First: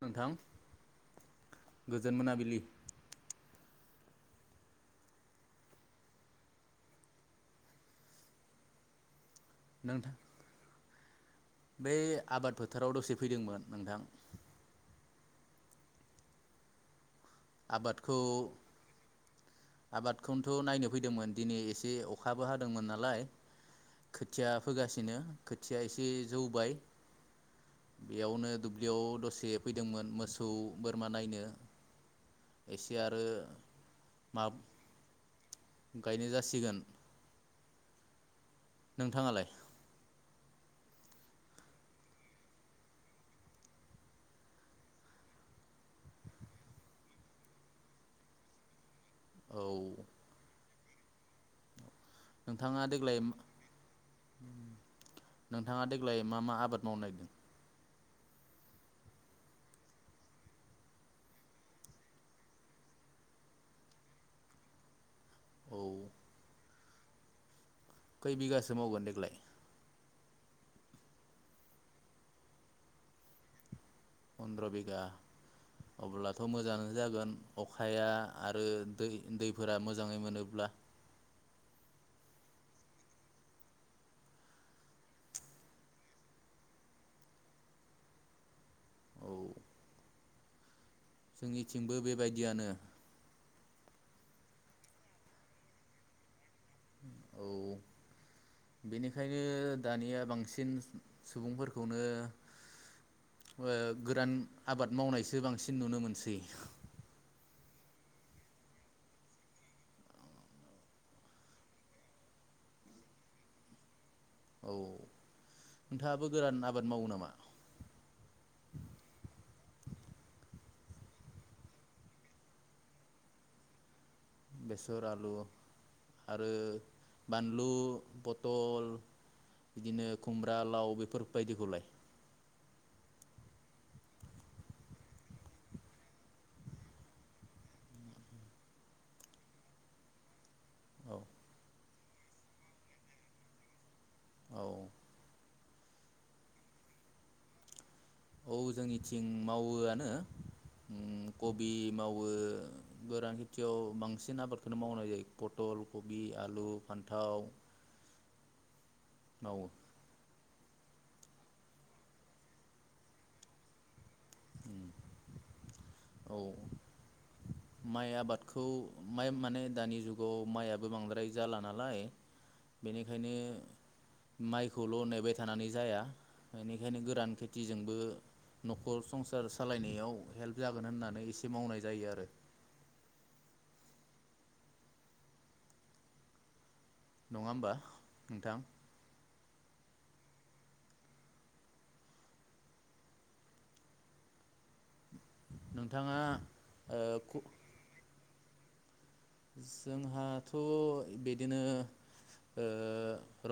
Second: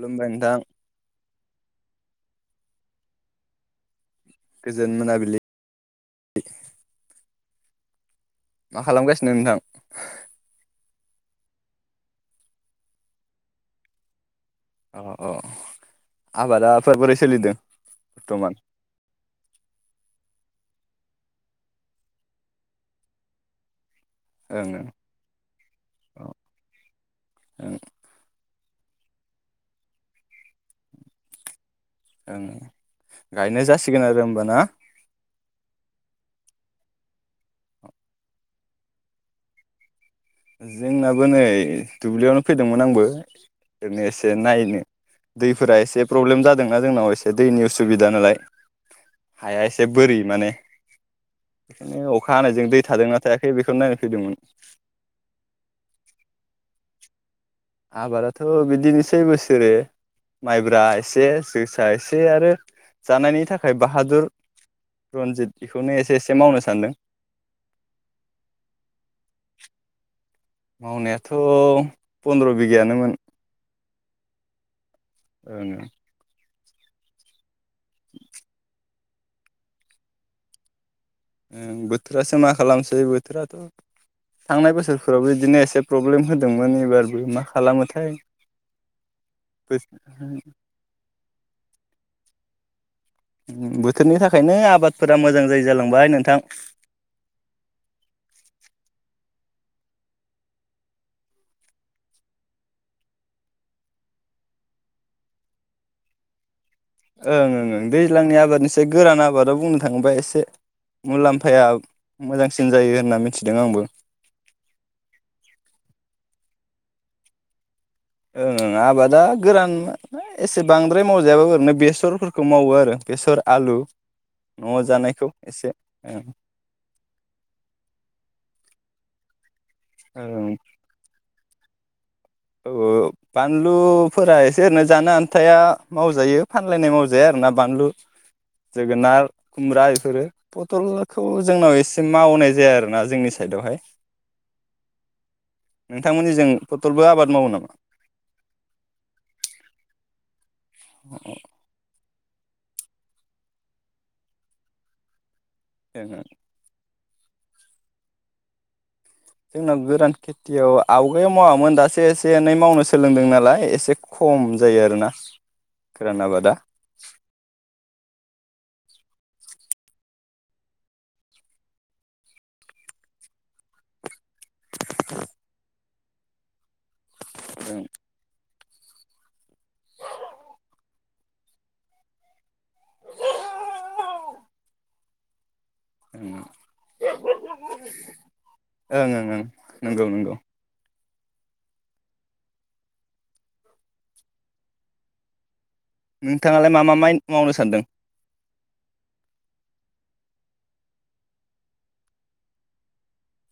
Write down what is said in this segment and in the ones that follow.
नोंथां गोजोन मोनाबिलि गोजोन मोनाबिलि मा खालामगासिनो? नोंथां बै आबाद फोथाराव दसे फैदोंमोन नोंथां। अ औ आबादाफोर बोरै सोलिदों आबादखौ बर्थमान आबादखौनोथ' नायनो फैदोंमोन दिनै एसे अखाबो हादोंमोन नालाय। खोथिया ओं ओं फोगासिनो खोथिया एसे औ जौबाय ओं बेयावनो। दुब्लियाव दसे फैदोंमोन मोसौ बोरमा नायनो। ओं एसे आरो गायनाय जासिगोन आरो होमब ना? गायनाय जासिगोन। नोंथाङालाय? जोंनाबो नै दुब्लियावनो फैदोंमोन आंबो ओरैनो एसे नायनो दैफोरा एसे प्रब्लेम जादोंना जोंनाव एसे दैनि उसुबिदा नालाय। हाया एसे औ बोरै माने। बेखायनो अखा हानायजों दै नोंथाङा देग्लाय थादोंना थायाखै बेखौनो नायनो फैदोंमोन। नोंथाङा देग्लाय मा मा आबाद मावनो नागिरदों? आबादाथ' बिदिनोसै बोसोरै माइब्रा एसे जोसा एसे आरो जानायनि थाखाय बाहादुर रनजित औ बेखौनो एसे एसे मावनो सानदों। खै बिगासो मावगोन देग्लाय? मावनायाथ' पन्द्र' बिगायानोमोन। पन्द्र' बिगा ओं थ' मोजाङानो जागोन। अखाया आरो दै दैफोरा मोजाङै मोनोब्ला। ओं बोथोरासो मा खालामसै बोथोराथ' थांनाय बोसोरफोरावबो बिदिनो एसे प्रब्लेम होदोंमोन एबारबो मा खालामोथाय औ जोंनिथिंबो बेबायदियानो उम बोथोरनि थाखायनो आबादफोरा मोजां जायै जालांबाय नोंथां। बेखायनो दानिया बांसिन सुबुंफोरखौनो ओ गोरान आबाद मावनायसो बांसिन नुनो मोनसै। ओं ओं ओं दैज्लांनि आबादनिसाय गोरान आबादाव बुंनो थाङोबा एसे मुलामफाया मोजांसिन जायो होनना मिथिदों आंबो। औ नोंथाङाबो गोरान आबाद मावो नामा? ओं ओं आबादा गोरान एसे बांद्राय मावजायाबो ओरैनो बेसरफोरखौ मावो आरो बेसर आलु न'आव बेसर जानायखौ आलु एसे ओं आरो बानलु पथल बिदिनो ओं खुमब्रा लाव बेफोर बायदिखौलाय औ बानलुफोरा एसे ओरैनो जानो आनथाया मावजायो फानलायनाय मावजाया आरोना बानलु जोगोनार खुमब्रा बेफोरो। औ पटलखौ जोंनाव एसे मावनाय जाया आरोना जोंनि साइदआवहाय औ नोंथांमोननि जों पटलबो आबाद मावो नामा औ जोंनिथिं मावोआनो उ कबि मा बो गोरान खेथियाव बांसिन आबादखौनो मावनाय जायो पटल कबि आलु फानथाव जोंना गोरान खे थियाव आवगायाव मावामोन दासो एसे एनै मावनो सोलोंदों नालाय एसे खम जायो आरोना गोरान औ आबादा माइ आबादखौ माइ माने दानि जुगाव मायाबो बांद्राय जाला नालाय बेनिखायनो माइखौल' नेबाय थानानै जाया बेनि खायनो गोरान ओं खेथिजोंबो नखर सं सार सालायनायाव हेल्प जागोन होननानै एसे मावनाय जायो आरो ओं नङा ओं होमबा ओं नोंथां ओं नंगौ नंगौ नोंथाङा नोंथाङालाय मा मा माइ ओ मावनो सानदों जोंहाथ' बिदिनो ओ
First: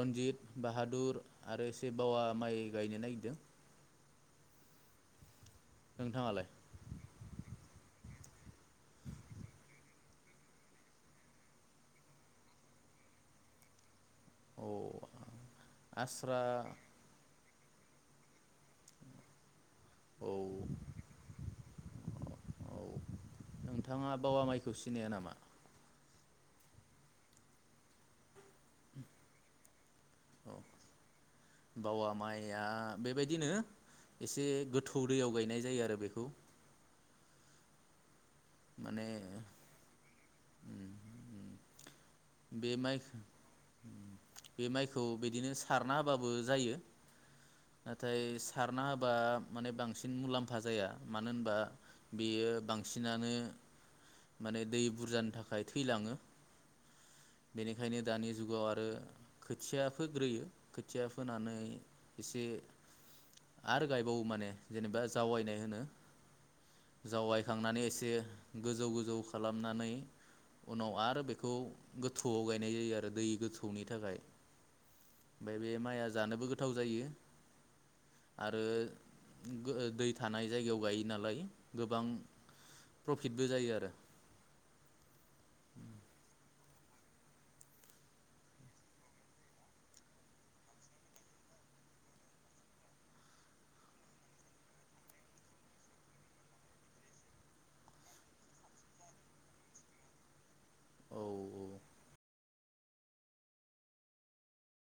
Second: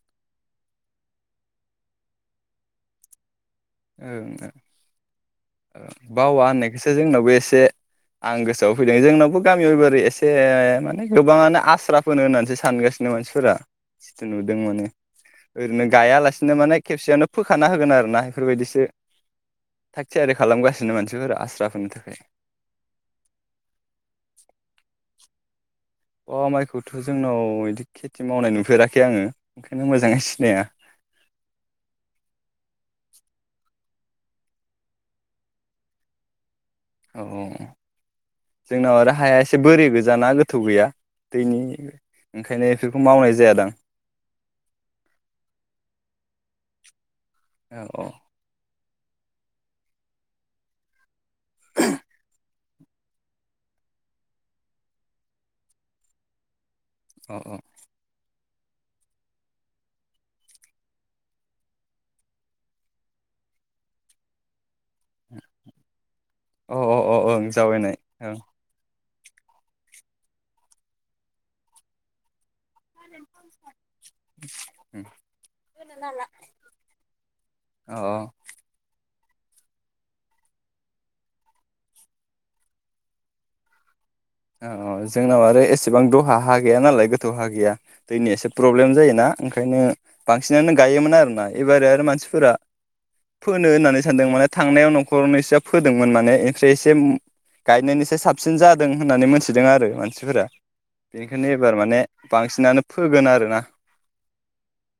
रन्जित बाहादुर आरो एसे बावा माइ गायनो नागिरदों ओं ओं बावा नोंथाङालाय होननायखौसो जोंनावबो एसे आं गोसोआव फैदों जोंनावबो गामियाव एबारै एसे माने गोबाङानो आस्रा फो होननानैसो सानगासिनो मानसिफोरा जिथु नुदों औ माने ओरैनो आस्रा गायालासिनो माने खेबसेयावनो फोखाना होगोन आरो ना बेफोरबायदिसो थाग औ थियारि खालामगासिनो मानसिफोरा आस्रा फोनो थाखाय औ नोंथाङा बावा माइखौ सिनाया नामा बावा माइखौथ' जोंनाव बिदि खेथि मावनाय नुफेराखै आङो ओंखायनो मोजाङै औ सिनाया बावा माइया बेबायदिनो एसे गोथौ दैयाव गायनाय जायो आरो बेखौ औ जोंनाव माने आरो हाया एसे बोरि गोजाना गोथौ गैया दैनि ओंखायनो बे माइ बेफोरखौ मावनाय जायादां बे माइखौ बिदिनो सारना होबाबो जायो औ नाथाय सारना होबा माने बांसिन मुलाम्फा जाया मानो होनबा बेयो बांसिनानो माने दै बुरजानि थाखाय थैलाङो औ बेनिखायनो दानि जुगाव आरो खोथिया फोग्रोयो खोथिया फोनानै एसे आरो गायबावो माने जेनेबा जावैनाय होनो औ औ औ ओं जावायखांनानै जावैनाय एसे ओं गोजौ गोजौ खालामनानै उनाव आरो बे गोथौआव गायनाय जायो आरो दै गोथौनि थाखाय ओमफ्राय बे माइआ जानोबो गोथाव जायो अ आरो दै थानाय जायगायाव गायो नालाय गोबां प्रफिटबो जायो आरो अ जोंनाव आरो एसेबां दहा हा गैया नालाय गोथौ हा गैया दैनि एसे प्रब्लेम जायोना ओंखायनो बांसिनानो गायोमोन आरोना एबारै आरो मानसिफोरा फोनो होननानै सानदों माने थांनायाव न'खरावनो एस फोदोंमोन माने ओमफ्राय एसे गायनायनिसाय साबसिन जादों होननानै मोनथिदों आरो मानसिफोरा औ बेनिखायनो एबार माने बांसिनानो फोगोन आरोना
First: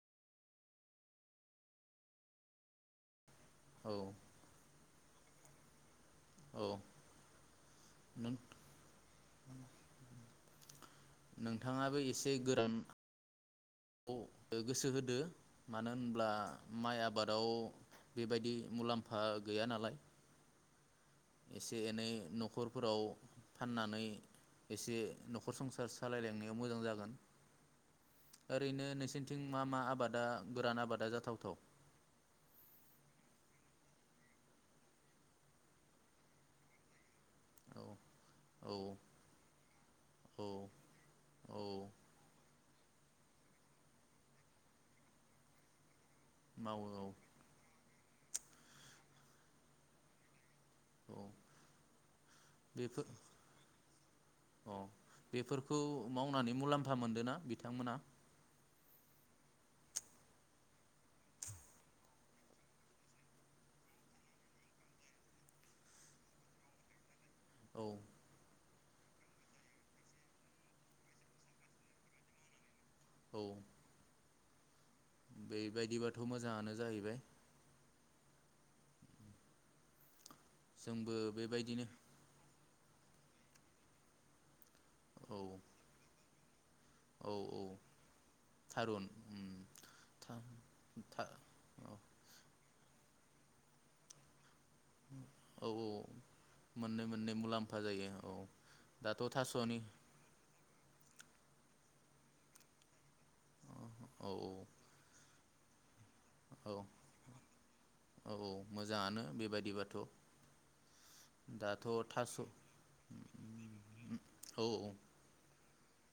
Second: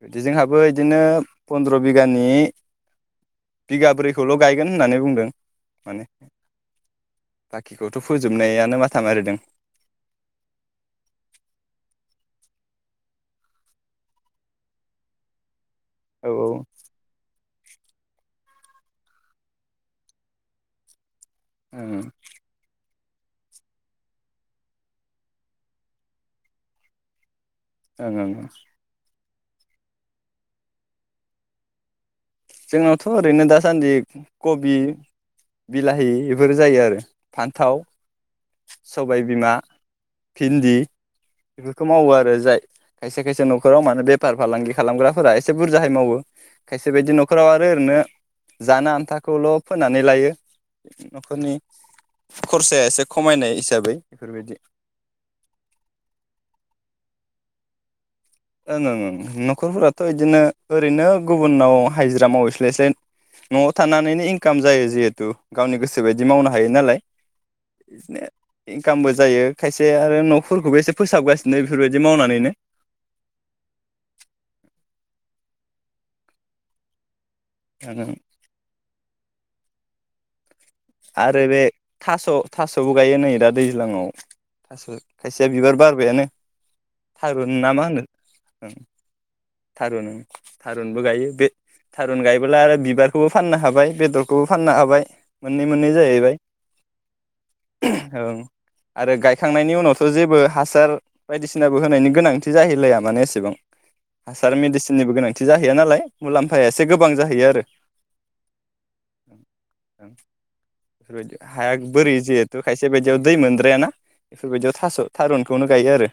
बिदिजोंहाबो इदिनो फन्द्र' बिगानि औ बिगाब्रैखौल' गायगोन होननानै बुंदों फोरों माने औ बाखिखौथ' फोजोबनायानो [inaudible] नोंथाङाबो एसे गोरान गोसो होदो मानो होनब्ला औ माइ आबादाव बेबायदि मुलाम्फा गैया नालाय एसे ओं एनै न'खरफोराव फाननानै एसे न'खर संसार सालायलायनायाव मोजां जागोन ओं ओं ओरैनो नोंसिनि थिं मा मा आबादा गोरान आबादा जाथावथाव जोंनावथ' ओरैनो दासान्दि कबि बिलाहि बेफोर जायो आरो फान्थाव औ औ सबाय बिमा औ भिन्दि औ बेफोरखौ मावो आरो जाय खायसे खायसे न'खराव मानो बेफार फालांगि खालामग्राफोरा एसे बुरजाहै मावो माव औ राव आरो ओरैनो जानो आन्थाखौल' फोनानै लायो औ न'खरनि खरसाया एसे बेफोर खमायनाय हिसाबै बेफोरबायदि औ बेफोरखौ मावनानै मुलाम्फा मोनदोंना बिथांमोना ओं ओं ओं न'खरफोराथ' बिदिनो ओरैनो गुबुनाव हाजिरा मावहैस्लायस्लाय न'आव थानानैनो इनकाम जायो जिहेथु गावनि गोसो बायदि मावनो हायो नालाय औ इनो इनकामबो जायो खायसे आरो न'फोरखौबो एसे फोसाबगासिनो बेफोरबायदि मावनानैनो औ [inaudible] बेबायदिबाथ' मोजाङानो जाहैबाय [unintelligible] जोंबो आरो बे बेबायदिनो थास' थास'बो गायो नै दा दैज्लाङाव थास' औ खायसेया बिबार बारबायानो औ थारुन औ ना मा होनो ओं थारुन उम थारुन ओं था थारुनबो था गायो बे औ थारुन गायबोला आरो बिबार खौबो फाननो हाबाय बेदरखौबो फाननो हाबाय मोननै औ मोननै जाहैबाय मोननै मोननै मुलाम्फा जायो औ आरो दाथ' गायखांनायनि थास'नि उनावथ' जेबो हासार बायदिसिनाबो होनायनि गोनांथि जाहैलाया माने सेबां औ औ हासार मेडिसिननिबो गोनांथि खथि जाहैया नालाय मुलाम्फाया औ एसे गोबां जाहैयो आरो औ मोजाङानो बेबायदिबाथ' बेफोरबायदि हाया दाथ' बोरै थास' जिहेथु खायसे बायदियाव दै मोनद्रायाना औ बेफोरबायदियाव औ थास' थारुनखौनो गायो आरो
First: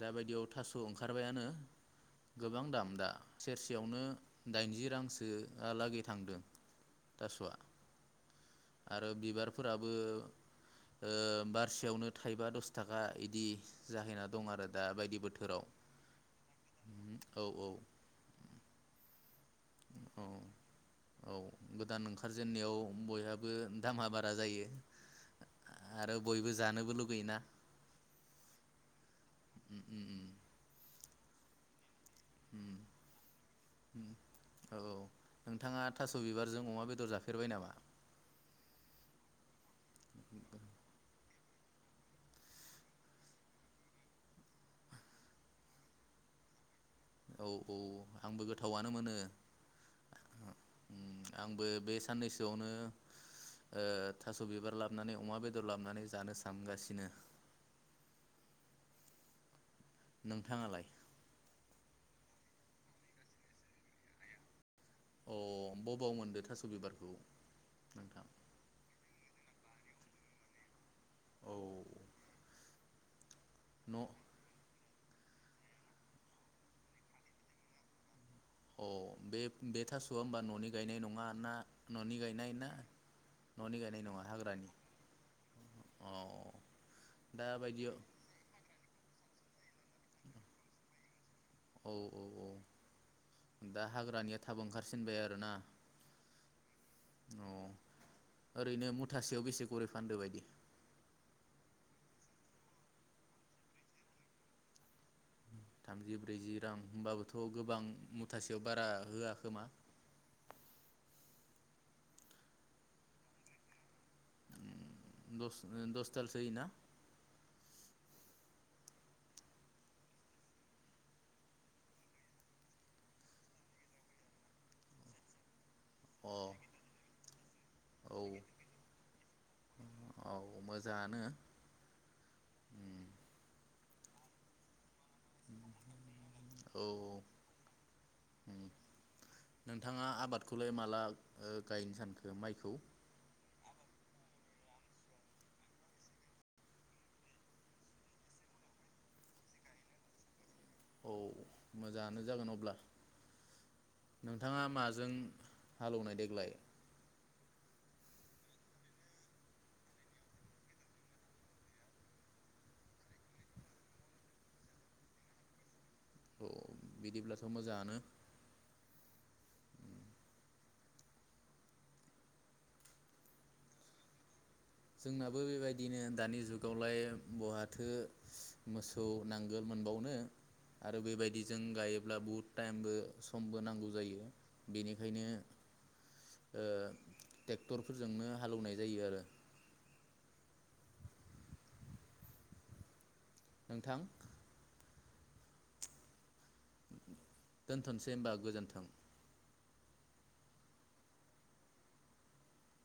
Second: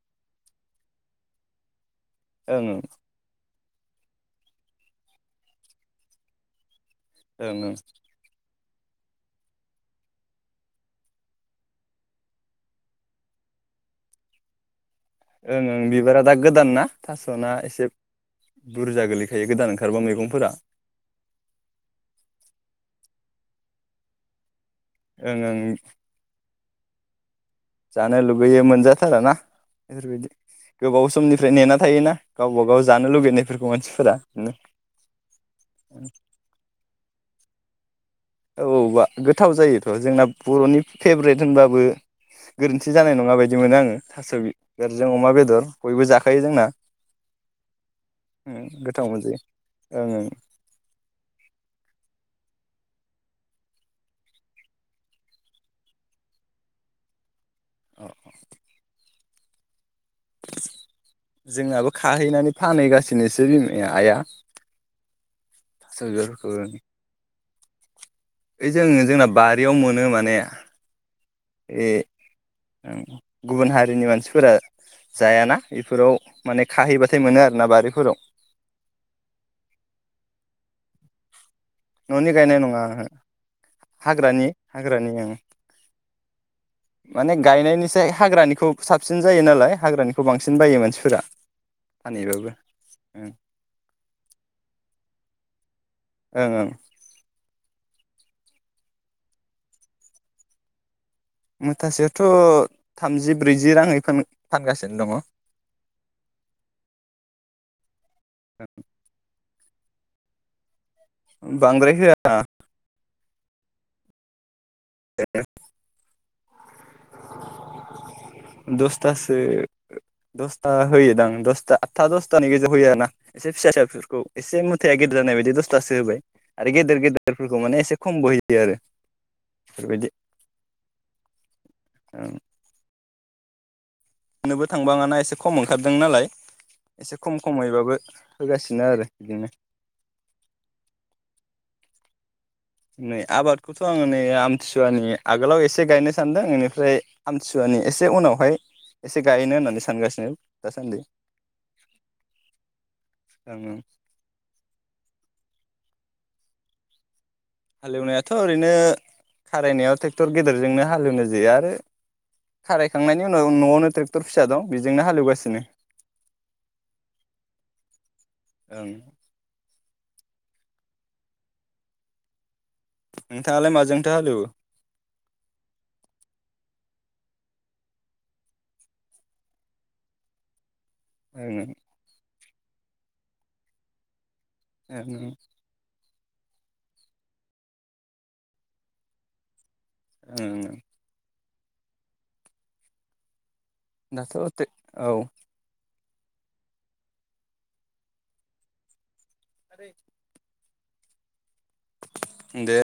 दाबायदियाव थास' ओंखारबायानो गोबां ओं दाम दा सेरसे मानो यावनो दाइनजि रांसोआलागै थांदों थास'आ ओं ओं आरो बिबारफोराबो ओ बारसेयावनो थाइबा दस थाखा इदि जाहैना दं आरो दा बायदि बोथोराव ओं ओं बिबारा दा गोदान ना औ थास'ना औ एसे बुरजा गोलैखो दायो गोदान ओंखारबा औ मैगंफोरा औ ओ दामा बारा जायो। ओं ओं आरो बयबो जानोबो लुगैयोना? जानो लुगैयो मोनजाथार ना? उम उम गोबाव सम समनिफ्राय नेना थायोना गावबा गाव जानो लुगैनायफोरखौ मानसिफोरा बिदिनो औ औ नोंथाङा थास' बिबारजों अमा बेदर जाफेरबाय नामा? औबा गोथाव जायोथ' जोंना बर'नि फेभरेट होनोनबाबो गोरोन्थि जानाय नङा बायदि मोनो आङो थास' बिबारजों अमा बेदर बयबो जाखायो जोंना। औ औ आंबो ओम गोथावनो गोथाव मोनो मोनजायो ओं ओं आंबो बे साननैसोआवनो ओ थास' बिबार लाबोनानै अमा बेदर लाबोनानै जानो सानगासिनो अ अ नोंथाङालाय थाहैनानै फानहैगासिनोसो बि आइआ। अ थास' बबाव मोनदो थास बिबारफोरखौ बिबारखौ नोंथां ओइ जों जोंना बारियाव मोनो माने औ ए ओं गुबुन हारिनि न' मानसिफोरा जायाना बेफोराव माने खाहैबाथाय मोनो आरोना बारिफोराव अ बे बे थास'आ होमबा न'नि गायनाय नङा ना न'नि गायनाय नङा आङो न'नि गायनाय नङा हाग्रानि हाग्रानि ओं अ माने दा बायदियाव गायनायनिसाय हाग्रानिखौ सा साबसिन जायो नालाय हाग्रानिखौ बांसिन बायो मानसिफोरा औ औ औ फानहैबाबो ओं दा हाग्रानिया थाब ओंखारसिनबाय आरोना ओं ओं अ ओरैनो मुथासेयाव बेसे गरै फानदो बायदि मुथासेयावथ' थामजि ब्रैजि राङै फानगासिनो दङ थामजि ब्रैजि रां होनोमबाबोथ' गोबां मुथासेयाव बारा होआखोमा बांद्राय होआ दसथालसो होयोना दसथासो दसथा होयोदां दसता आदथा दसथानि गेजेराव होयो आरो ना एसे फिसा फिसा बििसोरफोरखौ एसे मुथाया गेदेर जानाय बायदि दस थासो होबाय अ आरो गेदेर गेदेर फोरखौ माने एसे औ खम बो होयो आरो बेफोरबायदि औ मोजाङानो उम होननोबो थाङो बाङाना एसे खम ओंखारदों नालाय औ एसे खम खमैबाबो उम होगासिनो आरो इदिनो। नोंथाङा आबादखौलाय माला ओ गायनो सानखो माइखौ नै आबादखौथ' आङो नै आमथिसुवानि आगोलाव एसे गायनो सानदों बेनिफ्राय आमथिसुवानि एसे उनावहाय एसे गायनो होननानै सानगासिनो। दासान्दि औ मोजाङानो जागोन अब्ला ओं नोंथाङा माजों हालौनाय देग्लाय? हालेवनायाथ' ओरैनो खारायनायाव ट्रेक्टर गेदेरजोंनो हालेवनाय जायो आरो खारायखांनायनि उनाव न'आवनो ट्रेक्टर फिसा दं बेजोंनो हालेवगासिनो। औ बिदिब्लाथ' मोजाङानो। ओं नोंथाङालाय माजोंथ' हालेवो? जोंनाबो बेबायदिनो दानि जुगावलाय बहाथो मोसौ नांगोल मोनबावनो। आरो बेबायदिजों ओं गायोब्ला बुहुत टाइमबो समबो नांगौ जायो। बेनिखायनो ओं ओ ट्रेक्टरफोरजोंनो हालौवनाय जायो आरो। ओं ओं। नोंथां दाथ' औ। दोनथ'सै होमबा गोजोन्थों। आरै दे